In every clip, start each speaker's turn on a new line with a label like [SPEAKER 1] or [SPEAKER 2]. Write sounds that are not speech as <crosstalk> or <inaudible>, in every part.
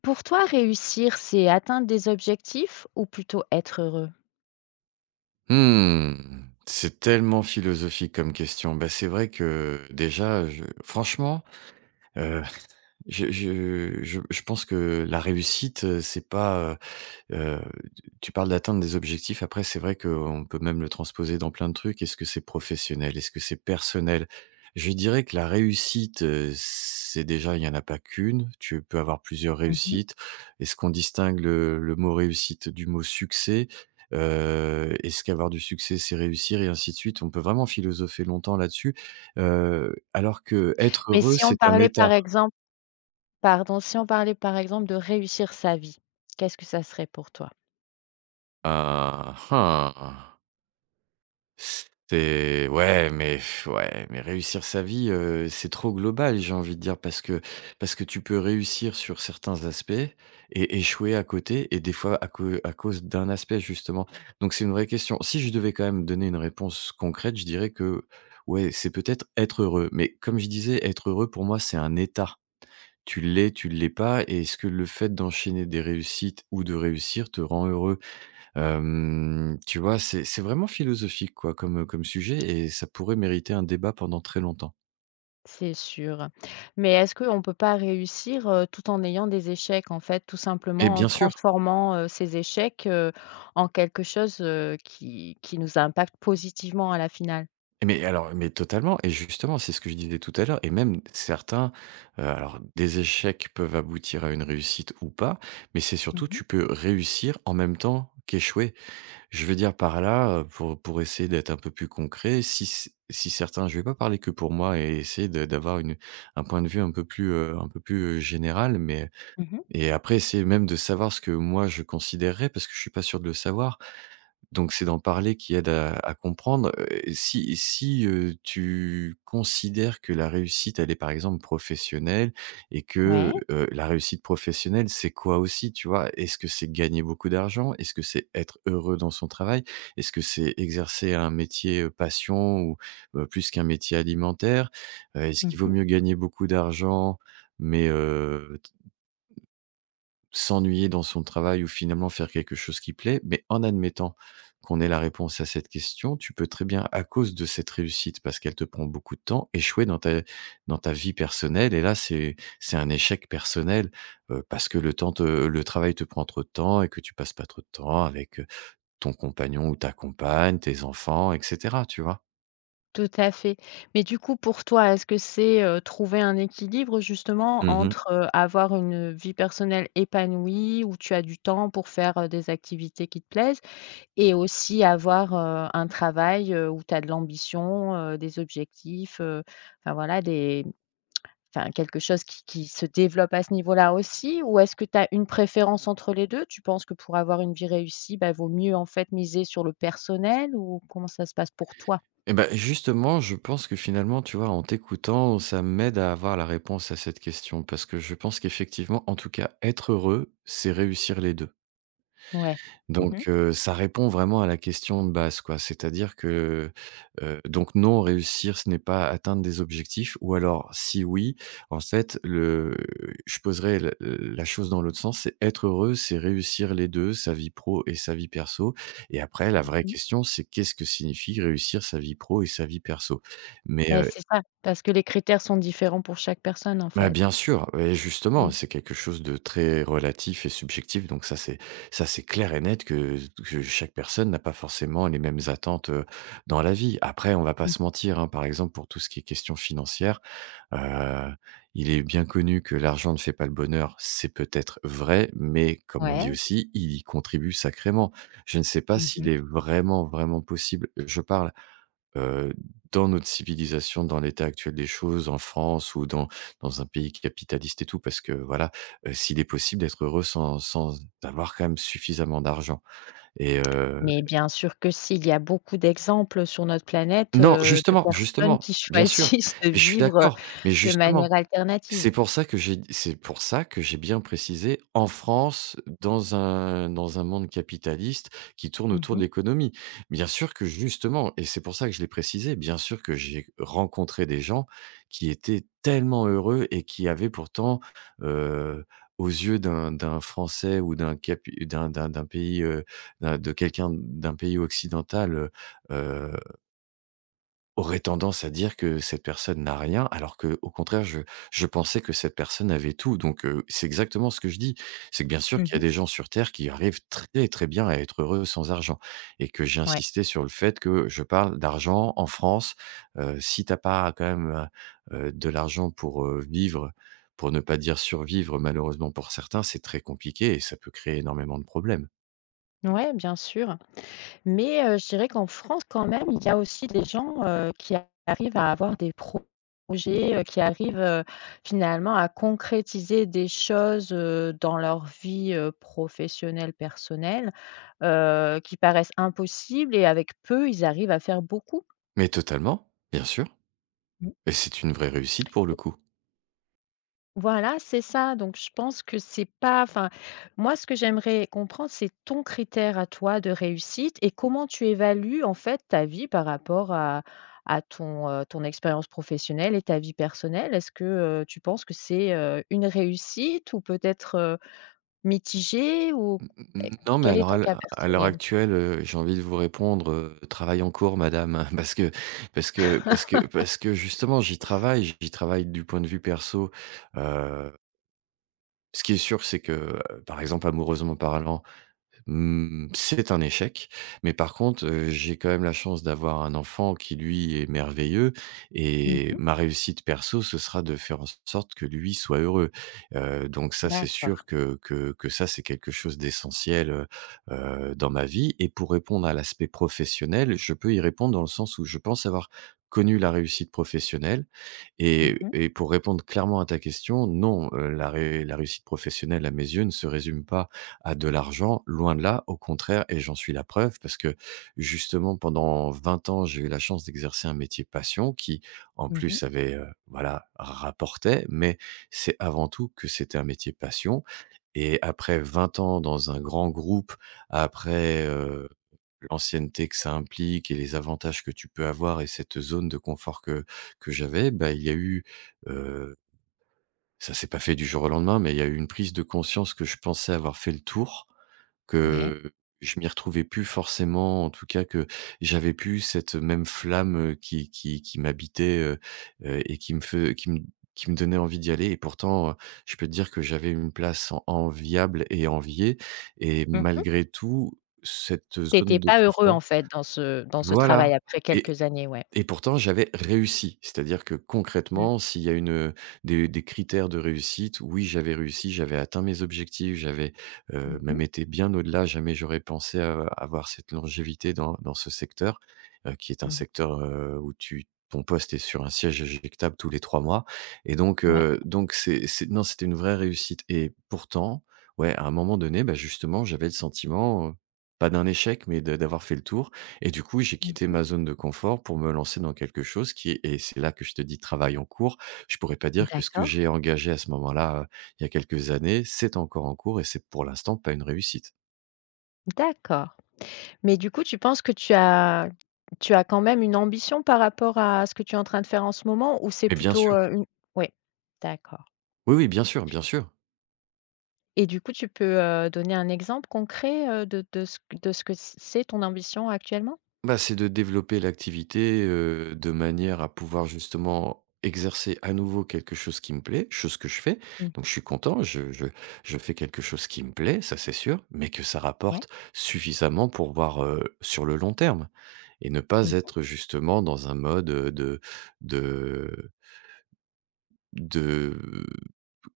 [SPEAKER 1] Pour toi, réussir, c'est atteindre des objectifs ou plutôt être heureux?
[SPEAKER 2] Mmh. C'est tellement philosophique comme question. Bah, c'est vrai que déjà, je franchement, heu, je pense que la réussite, c'est pas, Heu, tu parles d'atteindre des objectifs, après c'est vrai qu'on peut même le transposer dans plein de trucs. Est-ce que c'est professionnel? Est-ce que c'est personnel? Je dirais que la réussite, c'est déjà il y en a pas qu'une, tu peux avoir plusieurs
[SPEAKER 1] Mmh.
[SPEAKER 2] réussites. Est-ce qu'on distingue le mot réussite du mot succès? Est-ce qu'avoir du succès, c'est réussir et ainsi de suite? On peut vraiment philosopher longtemps là-dessus, alors que être
[SPEAKER 1] Mais
[SPEAKER 2] heureux,
[SPEAKER 1] si on
[SPEAKER 2] c'est un
[SPEAKER 1] parlait
[SPEAKER 2] état.
[SPEAKER 1] par exemple si on parlait par exemple de réussir sa vie, qu'est-ce que ça serait pour toi?
[SPEAKER 2] Ah, ah! C'est ouais, mais pff, ouais, mais réussir sa vie, c'est trop global, j'ai envie de dire, parce que tu peux réussir sur certains aspects et échouer à côté et des fois à cause d'un aspect justement. Donc c'est une vraie question. Si je devais quand même donner une réponse concrète, je dirais que, ouais, c'est peut-être être heureux. Mais comme je disais, être heureux pour moi, c'est un état. Tu l'es, tu ne l'es pas et est-ce que le fait d'enchaîner des réussites ou de réussir te rend heureux? Tu vois, c'est vraiment philosophique quoi comme sujet et ça pourrait mériter un débat pendant très longtemps.
[SPEAKER 1] C'est sûr. Mais est-ce qu'on ne peut pas réussir, tout en ayant des échecs en fait, tout
[SPEAKER 2] Et
[SPEAKER 1] simplement en
[SPEAKER 2] bien sûr,
[SPEAKER 1] transformant, ces échecs, en quelque chose, qui nous impacte positivement à la finale?
[SPEAKER 2] mais alors mais totalement et justement, c'est ce que je disais tout à l'heure et même certains, alors des échecs peuvent aboutir à une réussite ou pas, mais c'est
[SPEAKER 1] Mmh
[SPEAKER 2] surtout
[SPEAKER 1] mh.
[SPEAKER 2] tu peux réussir en même temps qu'échouer. Je veux dire par là, pour essayer d'être un peu plus concret, si certains je vais pas parler que pour moi et essayer de d'avoir une un point de vue un peu plus, général, mais
[SPEAKER 1] Mmh.
[SPEAKER 2] et après, essayer même de savoir ce que moi je considérerais, parce que je suis pas sûr de le savoir. Donc c'est d'en parler qui aide à comprendre, et si, tu considères que la réussite, elle est par exemple professionnelle et que,
[SPEAKER 1] Ouais.
[SPEAKER 2] la réussite professionnelle, c'est quoi aussi, tu vois? Est-ce que c'est gagner beaucoup d'argent? Est-ce que c'est être heureux dans son travail? Est-ce que c'est exercer un métier, passion ou, plus qu'un métier alimentaire? Est-ce qu'il vaut
[SPEAKER 1] Mmh.
[SPEAKER 2] mieux gagner beaucoup d'argent mais, s'ennuyer dans son travail ou finalement faire quelque chose qui plaît, mais en admettant qu'on ait la réponse à cette question, tu peux très bien, à cause de cette réussite, parce qu'elle te prend beaucoup de temps, échouer dans ta vie personnelle et là, c'est un échec personnel, parce que le travail te prend trop de temps et que tu passes pas trop de temps avec, ton compagnon ou ta compagne, tes enfants et cetera, tu vois?
[SPEAKER 1] Tout à fait. Mais du coup, pour toi, est-ce que c'est, trouver un équilibre justement entre, avoir une vie personnelle épanouie, où tu as du temps pour faire, des activités qui te plaisent et aussi avoir, un travail, où tu as de l'ambition, des objectifs, enfin voilà des enfin quelque chose qui se développe à ce niveau-là aussi? Ou est-ce que tu as une préférence entre les deux? Tu penses que pour avoir une vie réussie, bah, vaut mieux en fait miser sur le personnel, ou comment ça se passe pour toi?
[SPEAKER 2] Et ben justement, je pense que finalement, tu vois, en t'écoutant, ça m'aide à avoir la réponse à cette question. Parce que je pense qu'effectivement, en tout cas, être heureux, c'est réussir les 2.
[SPEAKER 1] Ouais. Mmh.
[SPEAKER 2] Donc ça répond vraiment à la question de base, quoi. C'est-à-dire que, donc non, réussir, ce n'est pas atteindre des objectifs ou alors si oui, en fait, le je poserais la chose dans l'autre sens, c'est être heureux, c'est réussir les 2 sa vie pro et sa vie perso et après la vraie question, c'est qu'est-ce que signifie réussir sa vie pro et sa vie perso? Mais
[SPEAKER 1] Beh, c'est ça, parce que les critères sont différents pour chaque personne, en
[SPEAKER 2] bah,
[SPEAKER 1] fait.
[SPEAKER 2] bien sûr et justement,
[SPEAKER 1] Mmh
[SPEAKER 2] c'est quelque chose de très relatif et subjectif donc ça c'est clair et net que chaque personne n'a pas forcément les mêmes attentes, dans la vie. Après on va pas
[SPEAKER 1] mh.
[SPEAKER 2] se mentir, hein, par exemple pour tout ce qui est question financière, heu, il est bien connu que l'argent ne fait pas le bonheur, c'est peut-être vrai, mais comme on dit
[SPEAKER 1] Ouais.
[SPEAKER 2] aussi, il y contribue sacrément. Je ne sais pas
[SPEAKER 1] Mmh
[SPEAKER 2] s'il
[SPEAKER 1] mh.
[SPEAKER 2] est vraiment, vraiment possible, je parle heu, dans notre civilisation, dans l'état actuel des choses, en France ou dans un pays capitaliste et tout, parce que voilà, s'il est possible d'être heureux sans avoir quand même suffisamment d'argent et
[SPEAKER 1] Mais bien sûr que si, il y a beaucoup d'exemples sur notre planète,
[SPEAKER 2] non,
[SPEAKER 1] de personnes
[SPEAKER 2] justement,
[SPEAKER 1] qui <laughs>
[SPEAKER 2] bien sûr,
[SPEAKER 1] choisissent de
[SPEAKER 2] mais je suis
[SPEAKER 1] vivre,
[SPEAKER 2] d'accord, mais
[SPEAKER 1] de
[SPEAKER 2] justement.
[SPEAKER 1] manière alternative.
[SPEAKER 2] C'est pour ça que j'ai bien précisé en France, dans un monde capitaliste qui tourne
[SPEAKER 1] Mmh
[SPEAKER 2] autour de
[SPEAKER 1] mh.
[SPEAKER 2] l'économie. Bien sûr que justement et c'est pour ça que je l'ai précisé, bien sûr que j'ai rencontré des gens qui étaient tellement heureux et qui avaient pourtant, heu, aux yeux d'un Français ou d'un pays, d'un de quelqu'un d'un pays occidental, aurait tendance à dire que cette personne n'a rien, alors que au contraire, je pensais que cette personne avait tout. Donc, c'est exactement ce que je dis. C'est que bien
[SPEAKER 1] Mmh
[SPEAKER 2] sûr qu'il y a
[SPEAKER 1] mh.
[SPEAKER 2] des gens sur terre qui arrivent très, très bien à être heureux sans argent et que j'ai
[SPEAKER 1] Ouais.
[SPEAKER 2] insisté sur le fait que je parle d'argent en France. Si t'as pas quand même, de l'argent pour, vivre, pour ne pas dire survivre malheureusement pour certains, c'est très compliqué et ça peut créer énormément de problèmes.
[SPEAKER 1] Ouais, bien sûr, mais je dirais qu'en France, quand même, il y a aussi des gens, qui arrivent à avoir des projets, qui arrivent, finalement à concrétiser des choses, dans leur vie, professionnelle, personnelle. Qui paraissent impossibles et avec peu, ils arrivent à faire beaucoup.
[SPEAKER 2] Mais totalement, bien sûr
[SPEAKER 1] Mmh.
[SPEAKER 2] et c'est une vraie réussite pour le coup.
[SPEAKER 1] Voilà, c'est ça, donc je pense que c'est pas enfin, moi, ce que j'aimerais comprendre, c'est ton critère à toi de réussite et comment tu évalues, en fait, ta vie par rapport à ton expérience professionnelle et ta vie personnelle. Est-ce que, tu penses que c'est, une réussite ou peut-être, mitigée ou et
[SPEAKER 2] Non, mais
[SPEAKER 1] quel est
[SPEAKER 2] alors
[SPEAKER 1] ton cas
[SPEAKER 2] à l'heure
[SPEAKER 1] personnel?
[SPEAKER 2] actuelle, j'ai envie de vous répondre, «Travail en cours madame», <laughs> hein, parce que parce que justement j'y travaille du point de vue perso. Heu, ce qui est sûr, c'est que, par exemple amoureusement parlant, Mmh, c'est un échec, mais par contre, j'ai quand même la chance d'avoir un enfant qui, lui, est merveilleux
[SPEAKER 1] Mmh
[SPEAKER 2] et
[SPEAKER 1] mh.
[SPEAKER 2] ma réussite perso, ce sera de faire en sorte que lui soit heureux. Donc ça, c'est sûr
[SPEAKER 1] D'accord.
[SPEAKER 2] que ça, c'est quelque chose d'essentiel, dans ma vie et pour répondre à l'aspect professionnel, je peux y répondre dans le sens où je pense avoir connu la réussite professionnelle
[SPEAKER 1] Mmh mh.
[SPEAKER 2] et pour répondre clairement à ta question, non, la réussite professionnelle, à mes yeux, ne se résume pas à de l'argent, loin de là, au contraire et j'en suis la preuve parce que justement pendant 20 ans, j'ai eu la chance d'exercer un métier passion qui, en
[SPEAKER 1] Mmh mh.
[SPEAKER 2] plus, avait, voilà, rapportait, mais c'est avant tout que c'était un métier passion et après 20 ans dans un grand groupe, après, l'ancienneté que ça implique et les avantages que tu peux avoir et cette zone de confort que j'avais, bah, il y a eu, heu, ça s'est pas fait du jour au lendemain, mais il y a eu une prise de conscience que je pensais avoir fait le tour
[SPEAKER 1] Ouais.
[SPEAKER 2] que je m'y retrouvais plus forcément, en tout cas que j'avais plus cette même flamme, qui m'habitait, et qui me donnait envie d'y aller et pourtant, je peux te dire que j'avais une place en enviable et enviée et
[SPEAKER 1] Mmh mh.
[SPEAKER 2] malgré tout, cette
[SPEAKER 1] Tu
[SPEAKER 2] zone
[SPEAKER 1] étais
[SPEAKER 2] de
[SPEAKER 1] pas heureux, en
[SPEAKER 2] confort.
[SPEAKER 1] fait, dans ce
[SPEAKER 2] Voilà.
[SPEAKER 1] travail après quelques années, ouais.
[SPEAKER 2] Et pourtant, j'avais réussi. C'est-à-dire que
[SPEAKER 1] Mmh.
[SPEAKER 2] concrètement, s'il y a une, des critères de réussite, oui, j'avais réussi, j'avais atteint mes objectifs, j'avais,
[SPEAKER 1] Mmh mh.
[SPEAKER 2] même été bien au-delà. Jamais j'aurais pensé à avoir cette longévité dans ce secteur, qui est un
[SPEAKER 1] Mmh mh.
[SPEAKER 2] secteur, où tu ton poste est sur un siège éjectable tous les 3 mois et
[SPEAKER 1] Ouais.
[SPEAKER 2] donc c'est non, c'était une vraie réussite et pourtant, ouais, à un moment donné, bah, justement, j'avais le sentiment, pas d'un échec, mais de d'avoir fait le tour et du coup, j'ai
[SPEAKER 1] Mmh
[SPEAKER 2] quitté ma
[SPEAKER 1] mh.
[SPEAKER 2] zone de confort pour me lancer dans quelque chose qui et c'est là que je te dis travail en cours. Je pourrais pas dire que ce que
[SPEAKER 1] D'accord,
[SPEAKER 2] j'ai engagé à ce moment-là, il y a quelques années, c'est encore en cours et c'est pour l'instant pas une réussite.
[SPEAKER 1] d'accord. Mais du coup, tu penses que tu as quand même une ambition par rapport à ce que tu es en train de faire en ce moment, ou c'est
[SPEAKER 2] Mais bien
[SPEAKER 1] plutôt,
[SPEAKER 2] sûr,
[SPEAKER 1] une ouais, d'accord.
[SPEAKER 2] oui, oui, bien sûr, bien sûr.
[SPEAKER 1] Et du coup, tu peux, donner un exemple concret, de ce que c'est ton ambition actuellement?
[SPEAKER 2] Bah, c'est de développer l'activité, de manière à pouvoir justement exercer à nouveau quelque chose qui me plaît, chose que je fais.
[SPEAKER 1] Mmh.
[SPEAKER 2] Donc je suis content, je fais quelque chose qui me plaît, ça c'est sûr, mais que ça
[SPEAKER 1] Ouais.
[SPEAKER 2] rapporte suffisamment pour voir, sur le long terme. Et ne pas
[SPEAKER 1] Mmh.
[SPEAKER 2] être justement dans un mode, de de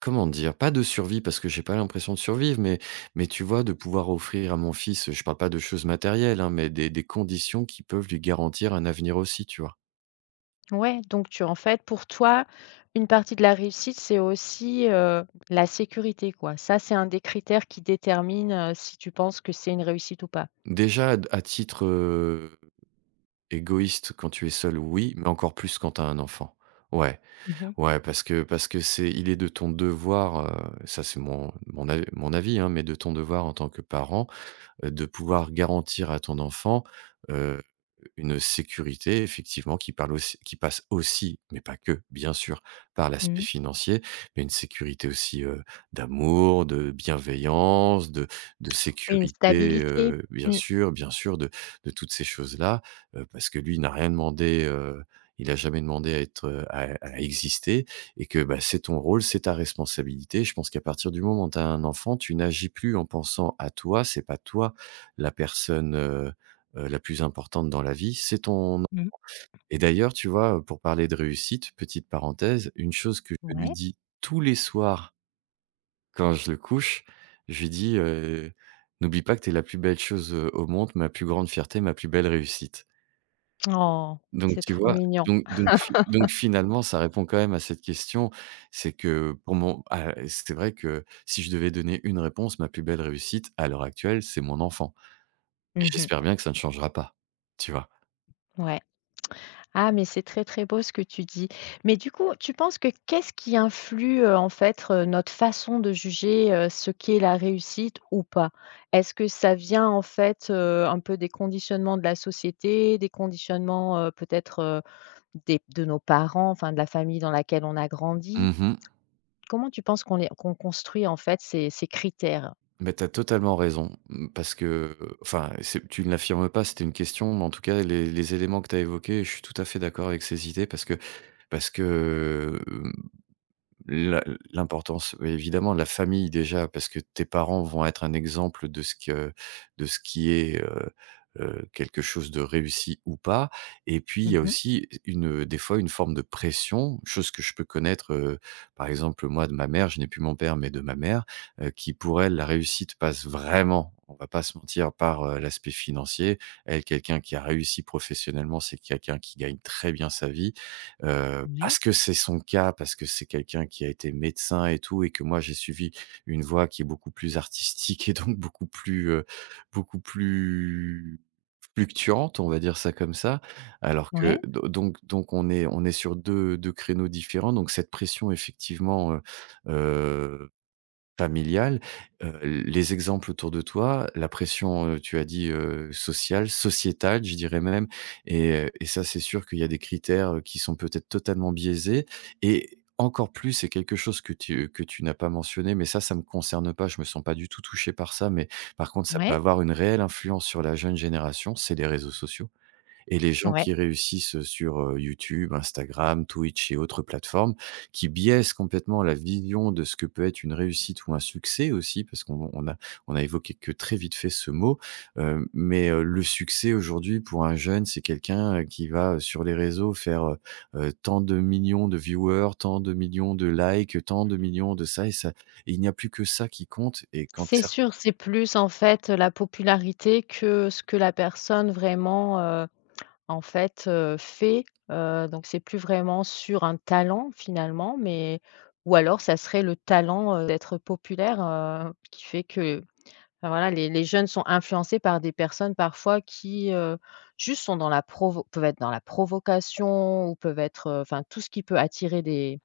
[SPEAKER 2] comment dire? Pas de survie parce que j'ai pas l'impression de survivre, mais tu vois, de pouvoir offrir à mon fils, je parle pas de choses matérielles, hein, mais des conditions qui peuvent lui garantir un avenir aussi, tu vois?
[SPEAKER 1] Ouais, donc tu en fait, pour toi, une partie de la réussite, c'est aussi, la sécurité, quoi. Ça, c'est un des critères qui détermine, si tu penses que c'est une réussite ou pas?
[SPEAKER 2] Déjà à titre, égoïste quand tu es seul, oui, mais encore plus quand tu as un enfant. Ouais,
[SPEAKER 1] Mmh mh.
[SPEAKER 2] ouais, parce que c'est il est de ton devoir, ça c'est mon mon a mon avis, hein, mais de ton devoir en tant que parent, de pouvoir garantir à ton enfant, heu, une sécurité effectivement qui passe aussi, mais pas que, bien sûr, par l'aspect
[SPEAKER 1] Mmh.
[SPEAKER 2] financier, mais une sécurité aussi, d'amour, de bienveillance, de
[SPEAKER 1] Oui, une
[SPEAKER 2] sécurité,
[SPEAKER 1] stabilité. Mmh.
[SPEAKER 2] bien sûr, de toutes ces choses-là, parce que lui, il n'a rien demandé, il a jamais demandé à être, à exister et que, bah, c'est ton rôle, c'est ta responsabilité. Je pense qu'à partir du moment où tu as un enfant, tu n'agis plus en pensant à toi, c'est pas toi la personne, la plus importante dans la vie, c'est ton...
[SPEAKER 1] Mmh.
[SPEAKER 2] Et d'ailleurs, tu vois, pour parler de réussite, petite parenthèse, une chose que je lui
[SPEAKER 1] Ouais.
[SPEAKER 2] dis tous les soirs quand je le couche, je lui dis, «N'oublie pas que tu es la plus belle chose, au monde, ma plus grande fierté, ma plus belle réussite».
[SPEAKER 1] Oh,
[SPEAKER 2] Donc
[SPEAKER 1] c'est
[SPEAKER 2] tu
[SPEAKER 1] trop
[SPEAKER 2] vois?
[SPEAKER 1] mignon.
[SPEAKER 2] Donc finalement, ça répond quand même à cette question, c'est que pour mon... Ah, c'est vrai que si je devais donner une réponse, ma plus belle réussite à l'heure actuelle, c'est mon enfant et
[SPEAKER 1] Mmh.
[SPEAKER 2] j'espère bien que ça ne changera pas, tu vois?
[SPEAKER 1] Ouais. Ah, mais c'est très, très beau ce que tu dis. Mais du coup, tu penses que qu'est-ce qui influe, en fait, notre façon de juger, ce qu'est la réussite ou pas? Est-ce que ça vient, en fait, un peu des conditionnements de la société, des conditionnements, peut-être, des de nos parents, enfin de la famille dans laquelle on a grandi?
[SPEAKER 2] Mmh.
[SPEAKER 1] Comment tu penses qu'on construit, en fait, ces critères?
[SPEAKER 2] Mais tu as totalement raison, mmh, parce que, enfin, c'est... Tu ne l'affirmes pas, c'était une question, mais en tout cas, les éléments que tu as évoqués, je suis tout à fait d'accord avec ces idées parce que parce que, euh, La l'importance, oui, évidemment, de la famille déjà, parce que tes parents vont être un exemple de ce que... De ce qui est, quelque chose de réussi ou pas, et puis il y a
[SPEAKER 1] Mmh.
[SPEAKER 2] aussi une, des fois une forme de pression, chose que je peux connaître, par exemple, moi, de ma mère, je n'ai plus mon père, mais de ma mère, qui pour elle, la réussite passe vraiment, on va pas se mentir, par, l'aspect financier. Elle, quelqu'un qui a réussi professionnellement, c'est quelqu'un qui gagne très bien sa vie.
[SPEAKER 1] Ouais,
[SPEAKER 2] Parce que c'est son cas, parce que c'est quelqu'un qui a été médecin et tout, et que moi j'ai suivi une voie qui est beaucoup plus artistique et donc beaucoup plus, beaucoup plus fluctuante, on va dire ça comme ça. Alors
[SPEAKER 1] ouais,
[SPEAKER 2] que do donc on est sur deux créneaux différents, donc cette pression effectivement, familial, heu, les exemples autour de toi, la pression, tu as dit, sociale, sociétale, je dirais même, et ça, c'est sûr qu'il y a des critères, qui sont peut-être totalement biaisés, et encore plus, c'est quelque chose que tu n'as pas mentionné, mais ça me concerne pas, je me sens pas du tout touché par ça, mais par contre, ça peut
[SPEAKER 1] ouais,
[SPEAKER 2] avoir une réelle influence sur la jeune génération, c'est les réseaux sociaux et les gens
[SPEAKER 1] ouais.
[SPEAKER 2] qui réussissent, sur, YouTube, Instagram, Twitch et autres plateformes, qui biaisent complètement la vision de ce que peut être une réussite ou un succès aussi, parce qu'on a évoqué que très vite fait ce mot, mais, le succès aujourd'hui pour un jeune, c'est quelqu'un, qui va, sur les réseaux faire, tant de millions de viewers, tant de millions de likes, tant de millions de ça et ça, et il n'y a plus que ça qui compte, et quand
[SPEAKER 1] C'est
[SPEAKER 2] cer...
[SPEAKER 1] sûr, c'est plus en fait, la popularité que ce que la personne vraiment, en fait, fait. Donc c'est plus vraiment sur un talent finalement, mais ou alors ça serait le talent, d'être populaire, qui fait que, enfin voilà, les jeunes sont influencés par des personnes parfois qui, juste sont dans la provo peuvent être dans la provocation ou peuvent être, enfin tout ce qui peut attirer des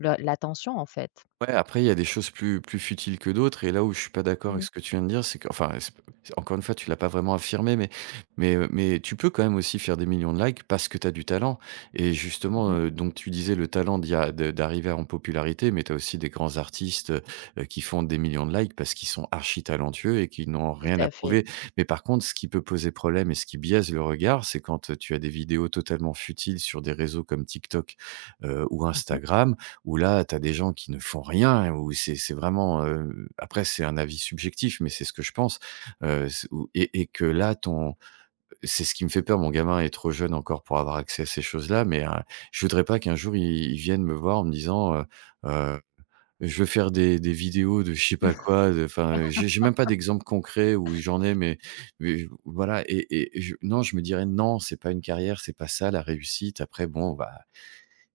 [SPEAKER 1] le l'attention en fait.
[SPEAKER 2] Ouais, après, il y a des choses plus futiles que d'autres, et là où je suis pas d'accord avec
[SPEAKER 1] Mmh.
[SPEAKER 2] ce que tu viens de dire, c'est qu'enfin, c'est encore une fois, tu l'as pas vraiment affirmé, mais mais tu peux quand même aussi faire des millions de likes parce que tu as du talent, et justement,
[SPEAKER 1] Mmh.
[SPEAKER 2] donc tu disais le talent d'y a de d'arriver en popularité, mais tu as aussi des grands artistes, qui font des millions de likes parce qu'ils sont archi talentueux et qu'ils n'ont
[SPEAKER 1] Tout
[SPEAKER 2] rien à
[SPEAKER 1] à fait.
[SPEAKER 2] prouver. Mais par contre, ce qui peut poser problème et ce qui biaise le regard, c'est quand, tu as des vidéos totalement futiles sur des réseaux comme TikTok, ou
[SPEAKER 1] Mmh.
[SPEAKER 2] Instagram, où là, tu as des gens qui ne font rien, où c'est vraiment, heu... Après c'est un avis subjectif, mais c'est ce que je pense, c ou et que là, ton... C'est ce qui me fait peur, mon gamin est trop jeune encore pour avoir accès à ces choses-là, mais je voudrais pas qu'un jour, il vienne me voir en me disant, heu: «Je veux faire des vidéos de je sais pas
[SPEAKER 1] <laughs>
[SPEAKER 2] quoi», de... Enfin, j'ai même pas d'exemple concret où j'en ai, mais voilà, et je non, je me dirais: «Non, c'est pas une carrière, c'est pas ça la réussite». Après bon, bah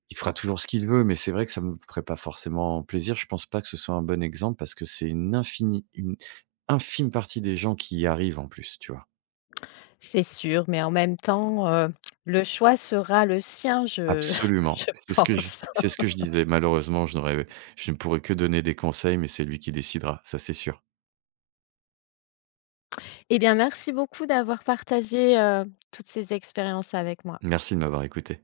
[SPEAKER 2] il fera toujours ce qu'il veut, mais c'est vrai que ça me ferait pas forcément plaisir. Je pense pas que ce soit un bon exemple parce que c'est une infinie une infime partie des gens qui y arrivent en plus, tu vois?
[SPEAKER 1] C'est sûr, mais en même temps, le choix sera le sien, je <laughs>
[SPEAKER 2] Absolument.
[SPEAKER 1] je
[SPEAKER 2] C'est ce que je...
[SPEAKER 1] pense.
[SPEAKER 2] C'est ce que je disais. Malheureusement, je ne pourrais que donner des conseils, mais c'est lui qui décidera, ça c'est sûr.
[SPEAKER 1] Eh bien, merci beaucoup d'avoir partagé, toutes ces expériences avec moi.
[SPEAKER 2] Merci de m'avoir écouté.